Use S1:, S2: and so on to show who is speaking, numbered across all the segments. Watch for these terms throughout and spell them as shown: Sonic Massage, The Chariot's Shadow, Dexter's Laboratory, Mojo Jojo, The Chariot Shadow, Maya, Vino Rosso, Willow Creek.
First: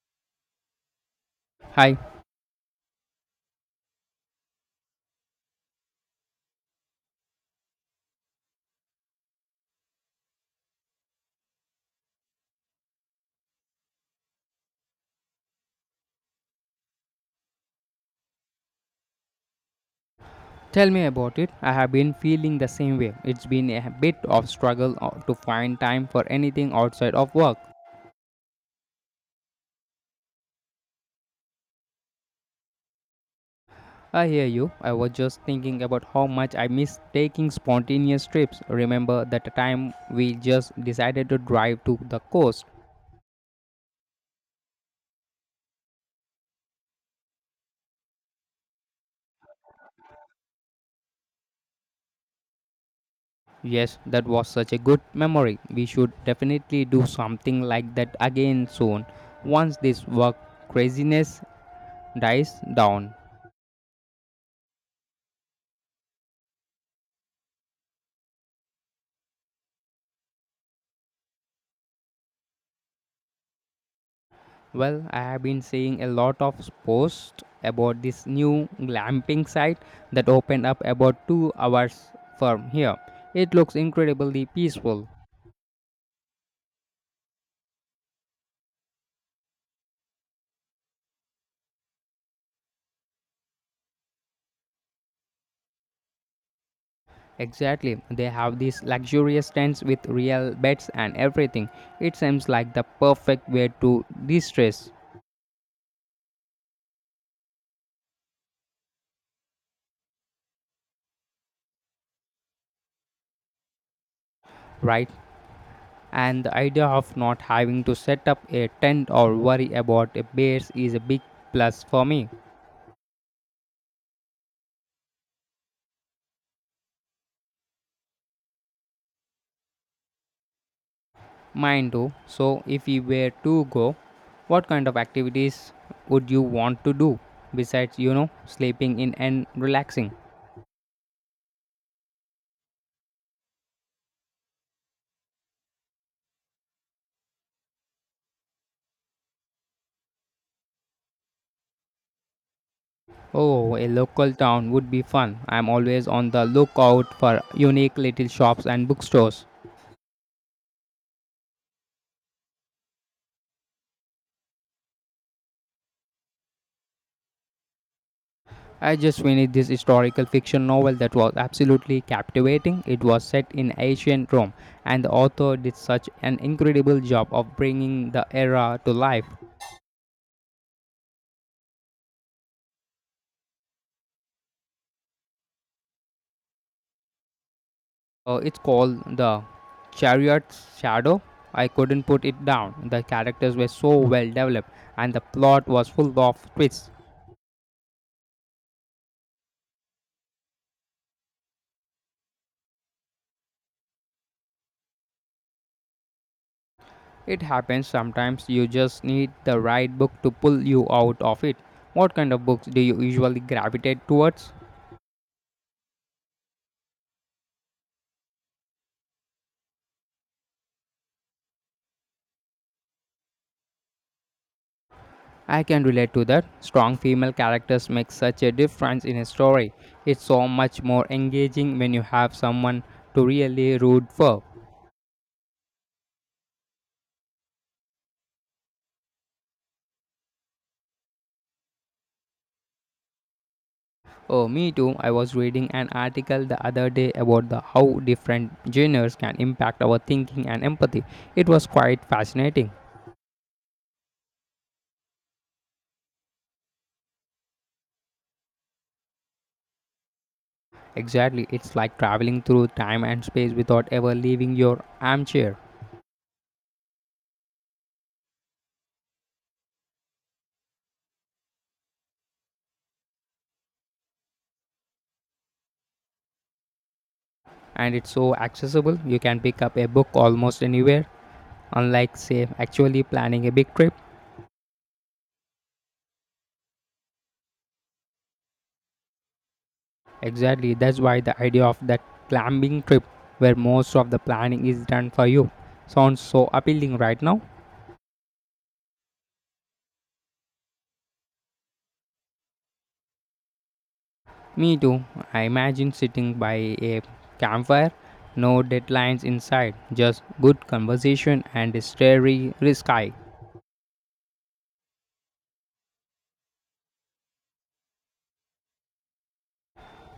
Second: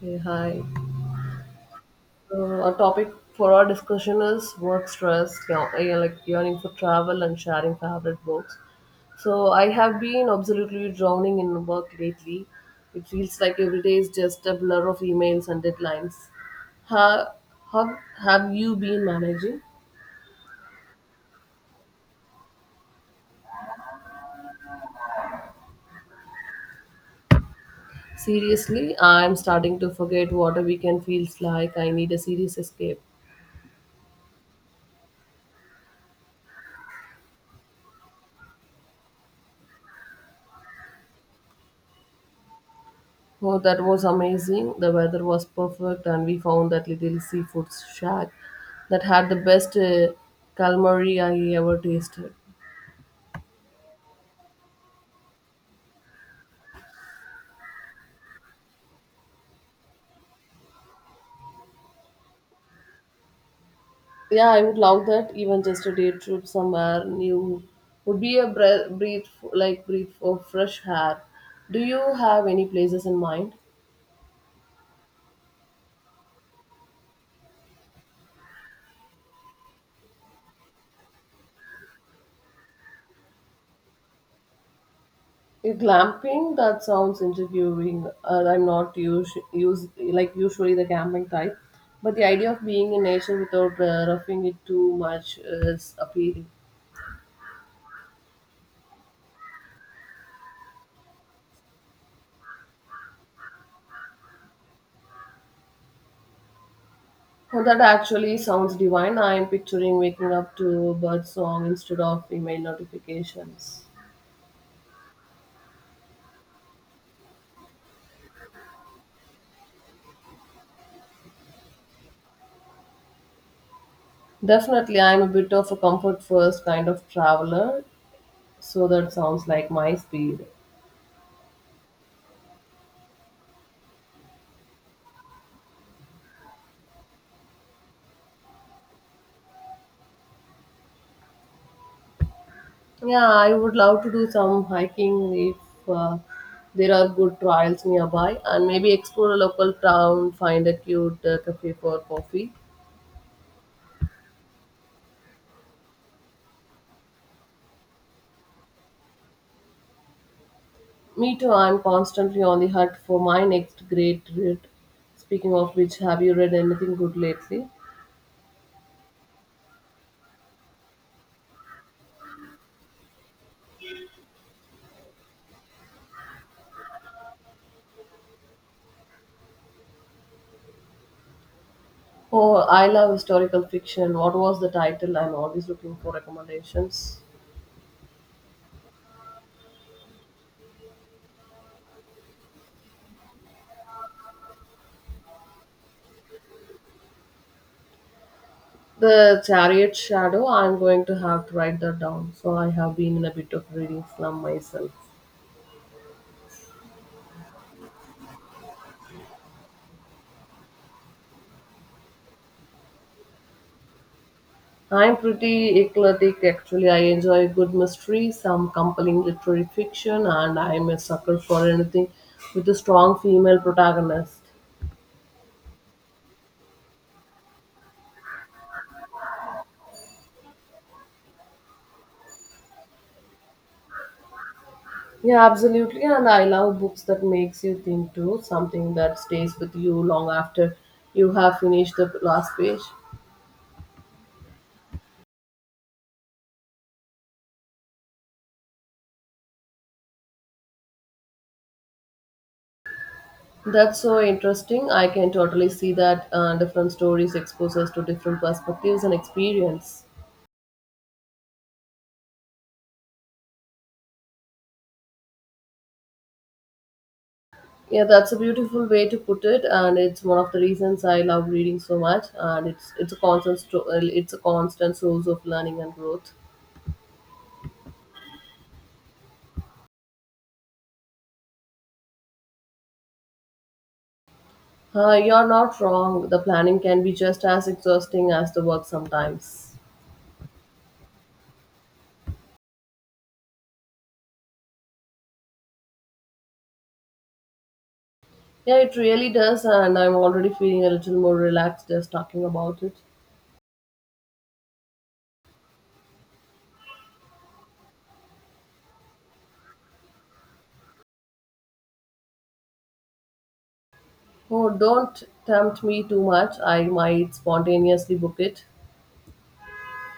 S1: Hey, hi.
S2: Hi,
S1: So our topic for our discussion is work stress, you know, yeah, like yearning for travel and sharing favorite books. So I have been absolutely drowning in work lately. It feels like every day is just a blur of emails and deadlines. How, how have you been managing?
S2: tell me about it. I have been feeling the same way. It's been a bit of struggle to find time for anything outside of work.
S1: Seriously, I'm starting to forget what a weekend feels like. I need a serious escape.
S2: I hear you. I was just thinking about how much I miss taking spontaneous trips. Remember that time we just decided to drive to the coast?
S1: Oh, that was amazing. The weather was perfect, and we found that little seafood shack that had the best calamari I ever tasted.
S2: Yes, that was such a good memory. We should definitely do something like that again soon, once this work craziness dies down.
S1: Yeah, I would love that. Even just a day trip somewhere new would be a breath, breathe like breath of fresh air. Do you have any places in mind?
S2: Well, I have been seeing a lot of posts about this new glamping site that opened up about 2 hours from here. It looks incredibly peaceful.
S1: Yeah, glamping? That sounds interviewing. I'm not use, use like usually the camping type, but the idea of being in nature without roughing it too much is appealing.
S2: Exactly. They have these luxurious tents with real beds and everything. It seems like the perfect way to de-stress,
S1: Oh, that actually sounds divine. I am picturing waking up to bird song instead of email notifications.
S2: right? And the idea of not having to set up a tent or worry about a bears is a big plus for me.
S1: Definitely, I am a bit of a comfort first kind of traveler, so that sounds like my speed.
S2: Mine too. So, if we were to go, what kind of activities would you want to do besides, sleeping in and relaxing?
S1: Yeah, I would love to do some hiking if there are good trails nearby, and maybe explore a local town, find a cute cafe for coffee.
S2: Oh, a local town would be fun. I'm always on the lookout for unique little shops and bookstores.
S1: Me too, I'm constantly on the hunt for my next great read. Speaking of which, have you read anything good lately?
S2: I just finished this historical fiction novel that was absolutely captivating. It was set in ancient Rome, and the author did such an incredible job of bringing the era to life.
S1: Oh, I love historical fiction. What was the title? I'm always looking for recommendations.
S2: It's called The Chariot's Shadow. I couldn't put it down. The characters were so well developed, and the plot was full of twists.
S1: The Chariot Shadow. I'm going to have to write that down. So I have been in a bit of reading slum myself.
S2: It happens sometimes you just need the right book to pull you out of it. What kind of books do you usually gravitate towards?
S1: I'm pretty eclectic actually. I enjoy a good mystery, some compelling literary fiction, and I'm a sucker for anything with a strong female protagonist.
S2: I can relate to that. Strong female characters make such a difference in a story. It's so much more engaging when you have someone to really root for.
S1: Yeah, absolutely. And I love books that makes you think too, something that stays with you long after you have finished the last page.
S2: Oh, me too. I was reading an article the other day about the how different genres can impact our thinking and empathy. It was quite fascinating.
S1: That's so interesting. I can totally see that different stories expose us to different perspectives and experience.
S2: Exactly, it's like traveling through time and space without ever leaving your armchair.
S1: Yeah, that's a beautiful way to put it, and it's one of the reasons I love reading so much. And it's a constant source of learning and growth.
S2: And it's so accessible, you can pick up a book almost anywhere, unlike, say, actually planning a big trip.
S1: You're not wrong. The planning can be just as exhausting as the work sometimes.
S2: Exactly, that's why the idea of that climbing trip, where most of the planning is done for you, sounds so appealing right now.
S1: Yeah, it really does, and I'm already feeling a little more relaxed just talking about it.
S2: Me too. I imagine sitting by a campfire, no deadlines inside, just good conversation and a starry sky.
S1: Oh, don't tempt me too much. I might spontaneously book it.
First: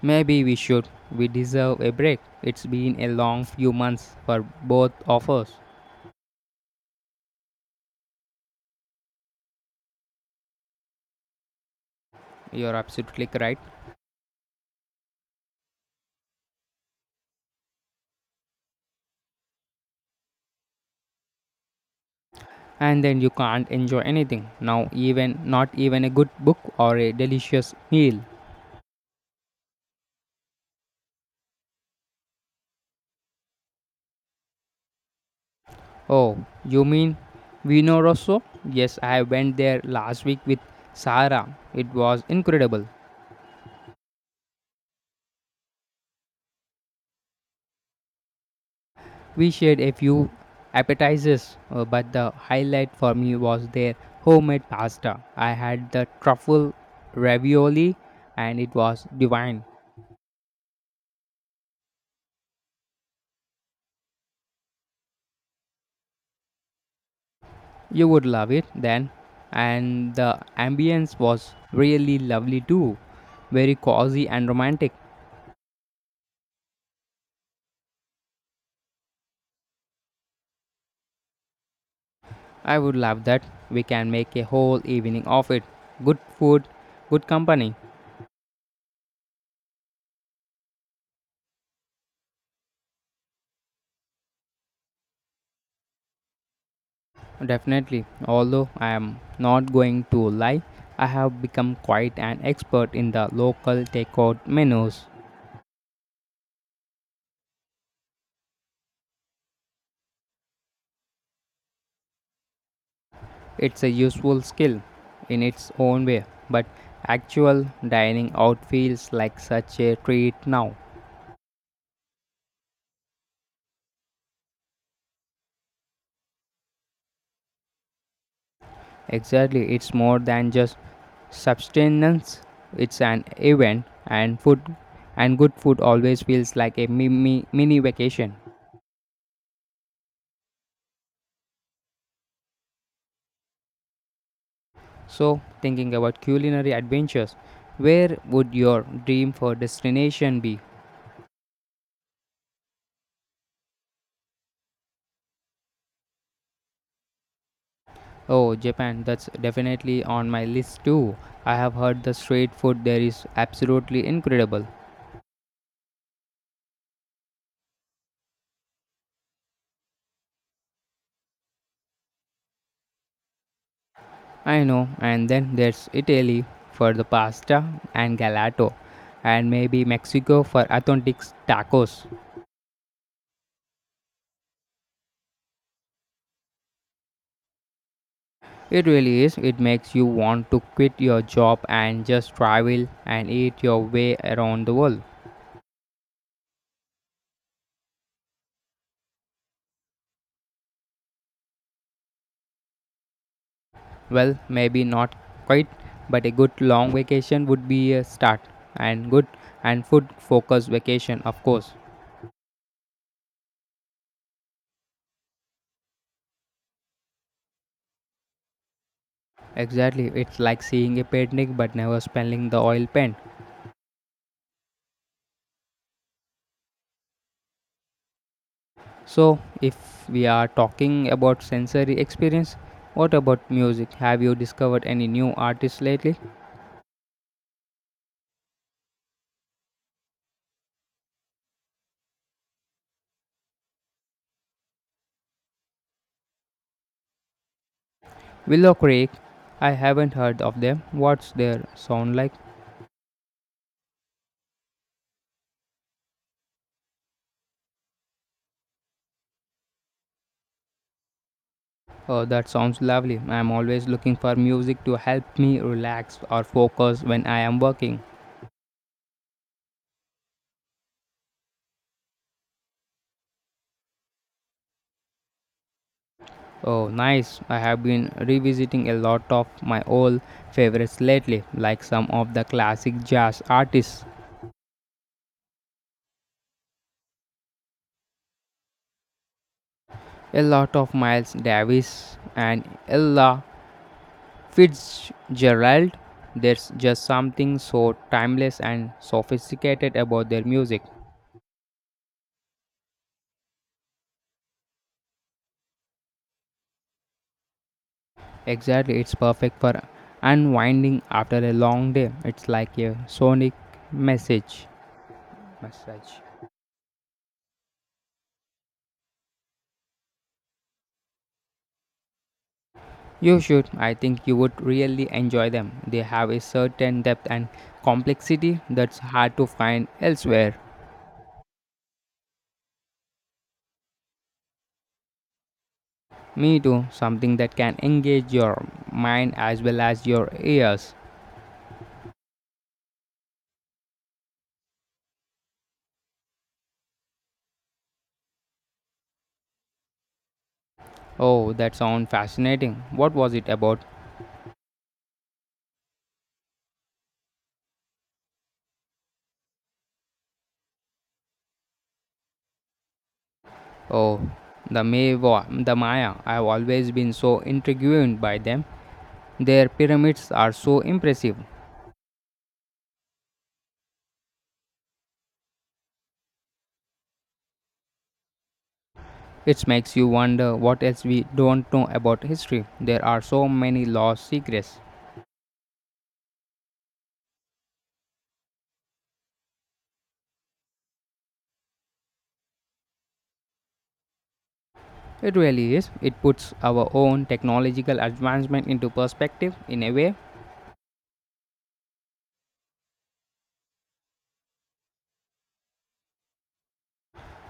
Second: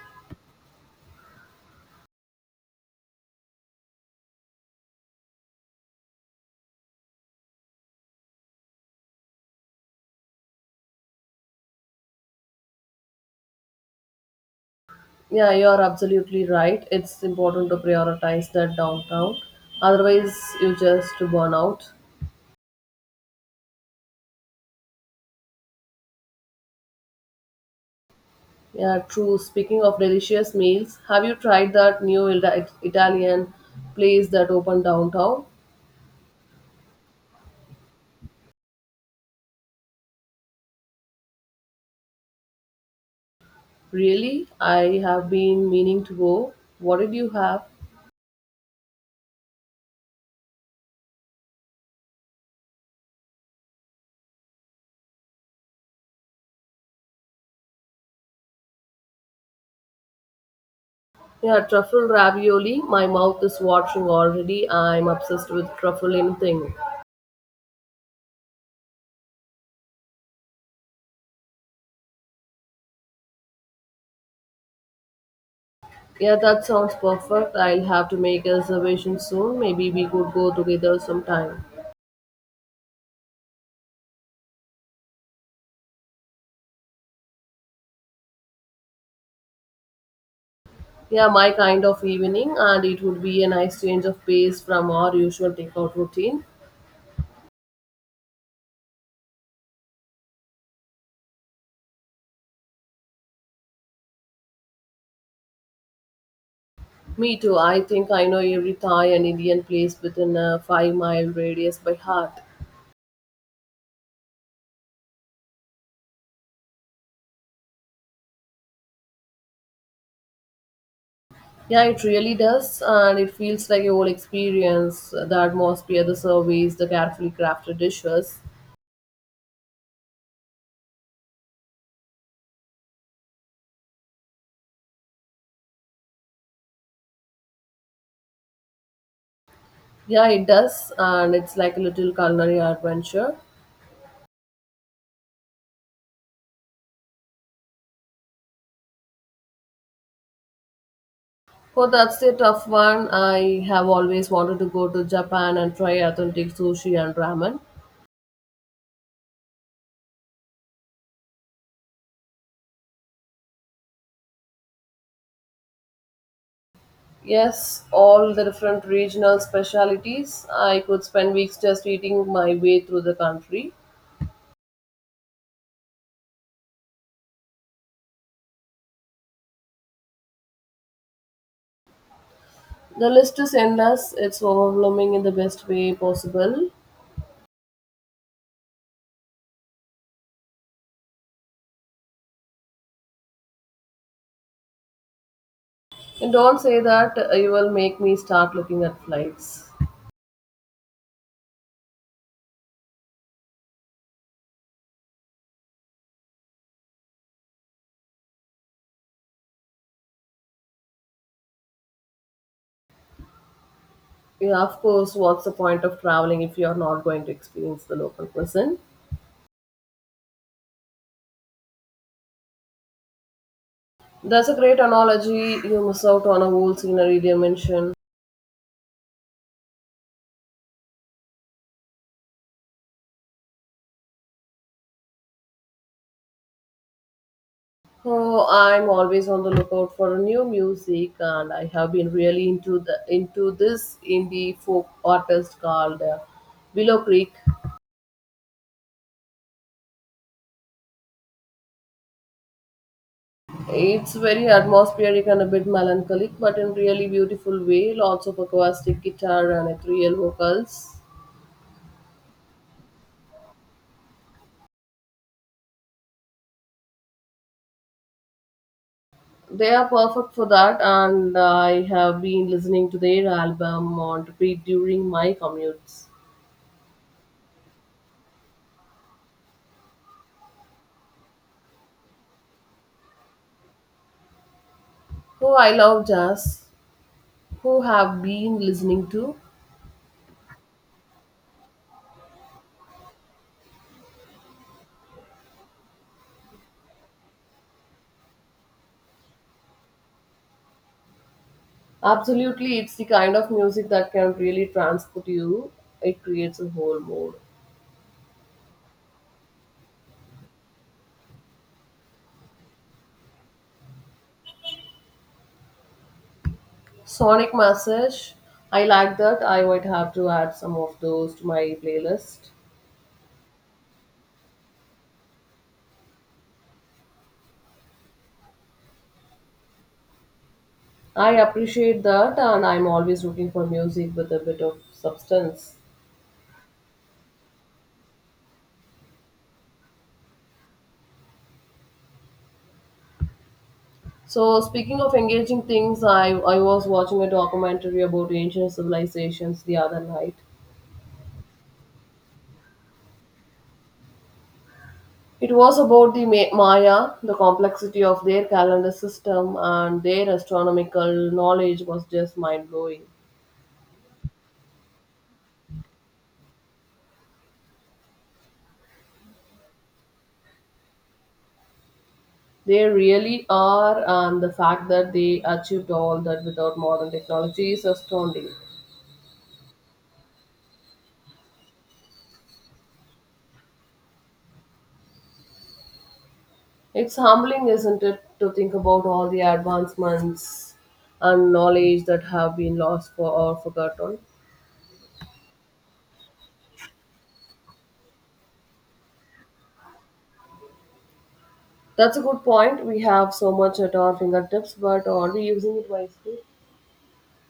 S2: Maybe we should. We deserve a break. It's been a long few months for both of us. You're absolutely right.
S1: Yeah, you are absolutely right. It's important to prioritize that downtown. Otherwise, you just burn out.
S2: And then you can't enjoy anything. Now, even not even a good book or a delicious meal.
S1: Yeah, true. Speaking of delicious meals, have you tried that new Italian place that opened downtown?
S2: Oh, you mean Vino Rosso? Yes, I went there last week with Sarah. It was incredible.
S1: Really? I have been meaning to go. What did you have?
S2: We shared a few appetizers, but the highlight for me was their homemade pasta. I had the truffle ravioli and it was divine.
S1: Yeah, truffle ravioli. My mouth is watering already. I'm obsessed with truffle anything.
S2: You would love it then. And the ambience was really lovely too. Very cozy and romantic.
S1: Yeah, that sounds perfect. I'll have to make a reservation soon. Maybe we could go together sometime.
S2: I would love that. We can make a whole evening of it. Good food, good company.
S1: Yeah, my kind of evening, and it would be a nice change of pace from our usual takeout routine.
S2: Definitely, although I am not going to lie, I have become quite an expert in the local takeout menus.
S1: Me too. I think I know every Thai and Indian place within a 5-mile radius by heart.
S2: It's a useful skill in its own way, but actual dining out feels like such a treat now.
S1: Yeah, it really does, and it feels like a whole experience. The atmosphere, the service, the carefully crafted dishes.
S2: Exactly, it's more than just subsistence, it's an event, and food and good food always feels like a mini vacation.
S1: Yeah, it does, and it's like a little culinary adventure.
S2: So, thinking about culinary adventures, where would your dream for destination be?
S1: Oh, that's a tough one. I have always wanted to go to Japan and try authentic sushi and ramen.
S2: Oh, Japan, that's definitely on my list too. I have heard the street food there is absolutely incredible.
S1: Yes, all the different regional specialities. I could spend weeks just eating my way through the country.
S2: I know, and then there's Italy for the pasta and gelato, and maybe Mexico for authentic tacos.
S1: The list is endless, it's overwhelming in the best way possible.
S2: It really is, it makes you want to quit your job and just travel and eat your way around the world.
S1: And don't say that, you will make me start looking at flights.
S2: Well, maybe not quite, but a good long vacation would be a start and good and food focused vacation, of course.
S1: Yeah, of course, what's the point of traveling if you're not going to experience the local person?
S2: Exactly, it's like seeing a painting but never smelling the oil paint.
S1: That's a great analogy. You miss out on a whole scenery dimension.
S2: So, if we are talking about sensory experience, what about music? Have you discovered any new artists lately?
S1: Oh, I'm always on the lookout for new music, and I have been really into this indie folk artist called Willow Creek.
S2: Willow Creek, I haven't heard of them. What's their sound like?
S1: It's very atmospheric and a bit melancholic, but in really beautiful way. Lots of acoustic guitar and ethereal vocals.
S2: Oh, that sounds lovely. I'm always looking for music to help me relax or focus when I am working.
S1: They are perfect for that, and I have been listening to their album on repeat during my commutes.
S2: Oh, nice. I have been revisiting a lot of my old favorites lately, like some of the classic jazz artists,
S1: Who I love jazz. Who have been listening to?
S2: a lot of Miles Davis and Ella Fitzgerald. There's just something so timeless and sophisticated about their music.
S1: Absolutely, it's the kind of music that can really transport you. It creates a whole mood.
S2: Exactly, it's perfect for unwinding after a long day. It's like a sonic message. Message.
S1: Sonic massage, I like that. I might have to add some of those to my playlist.
S2: You should. I think you would really enjoy them. They have a certain depth and complexity that's hard to find elsewhere.
S1: I appreciate that, and I'm always looking for music with a bit of substance.
S2: Me too, something that can engage your mind as well as your ears.
S1: So, speaking of engaging things, I was watching a documentary about ancient civilizations the other night.
S2: Oh, that sounds fascinating. What was it about?
S1: It was about the Maya, the complexity of their calendar system, and their astronomical knowledge was just mind blowing.
S2: Oh, the Maya. I've always been so intrigued by them. Their pyramids are so impressive.
S1: They really are, and the fact that they achieved all that without modern technology is astounding.
S2: It makes you wonder what else we don't know about history. There are so many lost secrets.
S1: It's humbling, isn't it, to think about all the advancements and knowledge that have been lost forgotten.
S2: It really is. It puts our own technological advancement into perspective in a way.
S1: That's a good point. We have so much at our fingertips, but are we using it wisely?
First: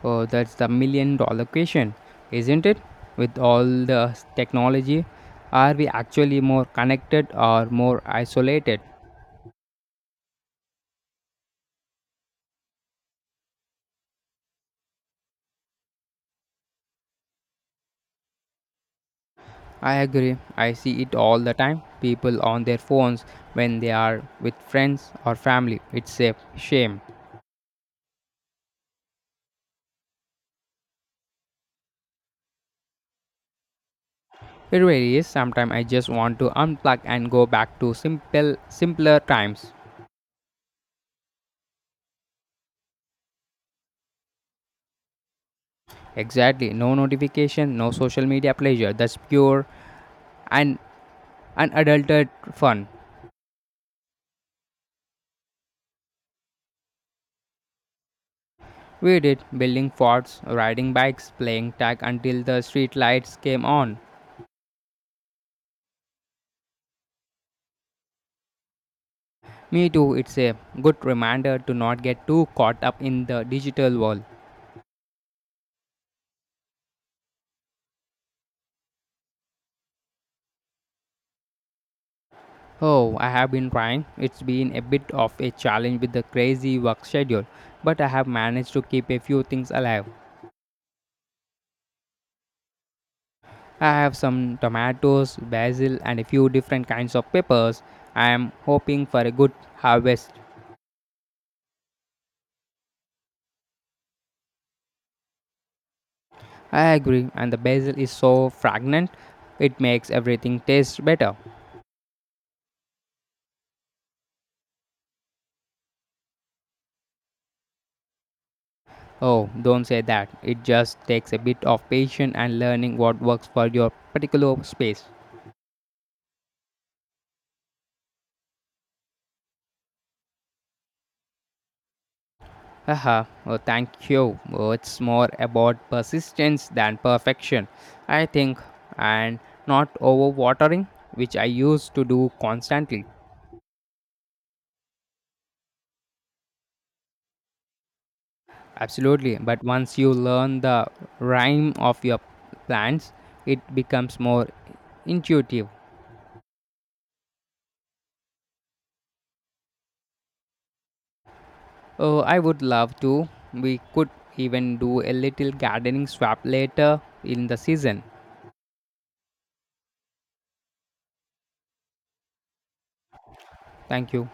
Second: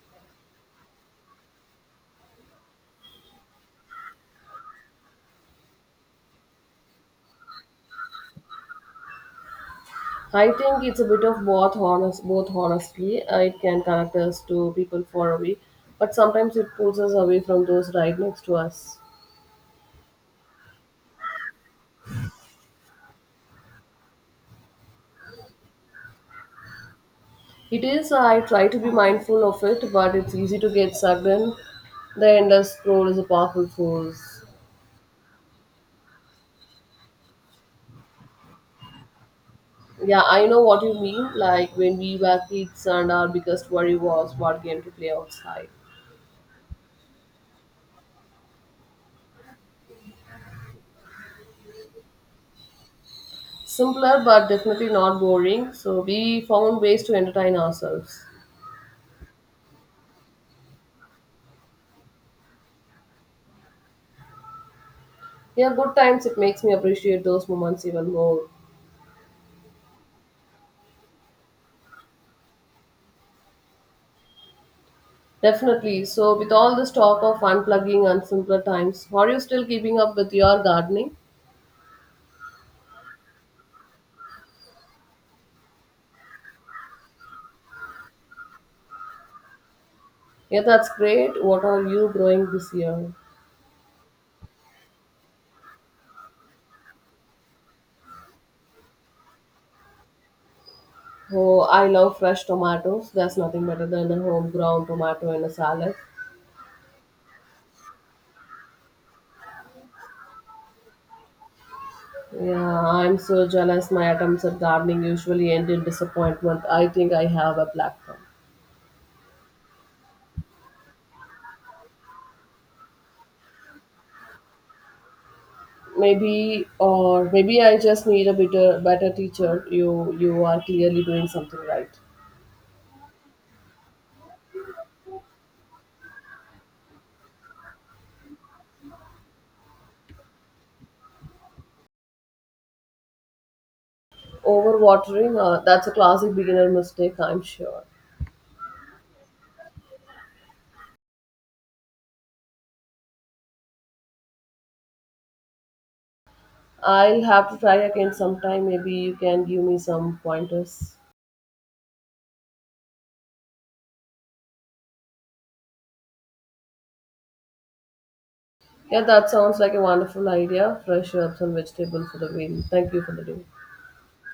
S2: Oh, that's the million-dollar question, isn't it? With all the technology, are we actually more connected or more isolated?
S1: I think it's a bit of both. Honestly, it can connect us to people far away, but sometimes it pulls us away from those right next to us.
S2: I agree. I see it all the time. People on their phones when they are with friends or family. It's a shame.
S1: It is. I try to be mindful of it, but it's easy to get sucked in. The endless scroll is a powerful force.
S2: It really is. Sometimes I just want to unplug and go back to simpler times.
S1: Yeah, I know what you mean. Like when we were kids, and our biggest worry was what game to play outside.
S2: Exactly. No notification, no social media pleasure. That's pure and unadulterated fun.
S1: Simpler, but definitely not boring. So we found ways to entertain ourselves.
S2: We did building forts, riding bikes, playing tag until the street lights came on.
S1: Yeah, good times. It makes me appreciate those moments even more.
S2: Me too, it's a good reminder to not get too caught up in the digital world.
S1: Definitely. So, with all this talk of unplugging and simpler times, are you still keeping up with your gardening?
S2: Oh, I have been trying. It's been a bit of a challenge with the crazy work schedule, but I have managed to keep a few things alive.
S1: Yeah, that's great. What are you growing this year?
S2: I have some tomatoes, basil, and a few different kinds of peppers. I am hoping for a good harvest.
S1: Oh, I love fresh tomatoes. There's nothing better than a homegrown tomato in a salad.
S2: I agree, and the basil is so fragrant, it makes everything taste better.
S1: Yeah, I'm so jealous. My attempts at gardening usually end in disappointment. I think I have a black thumb.
S2: Oh, don't say that. It just takes a bit of patience and learning what works for your particular space.
S1: Maybe, or maybe I just need a better teacher. You are clearly doing something right.
S2: Haha, oh, thank you. Oh, it's more about persistence than perfection, I think, and not overwatering, which I used to do constantly.
S1: Overwatering, that's a classic beginner mistake, I'm sure.
S2: Absolutely, but once you learn the rhyme of your plants, it becomes more intuitive.
S1: I'll have to try again sometime. Maybe you can give me some pointers.
S2: Oh, I would love to. We could even do a little gardening swap later in the season.
S1: Yeah, that sounds like a wonderful idea. Fresh herbs and vegetables for the win. Thank you for the day.
S2: Thank you.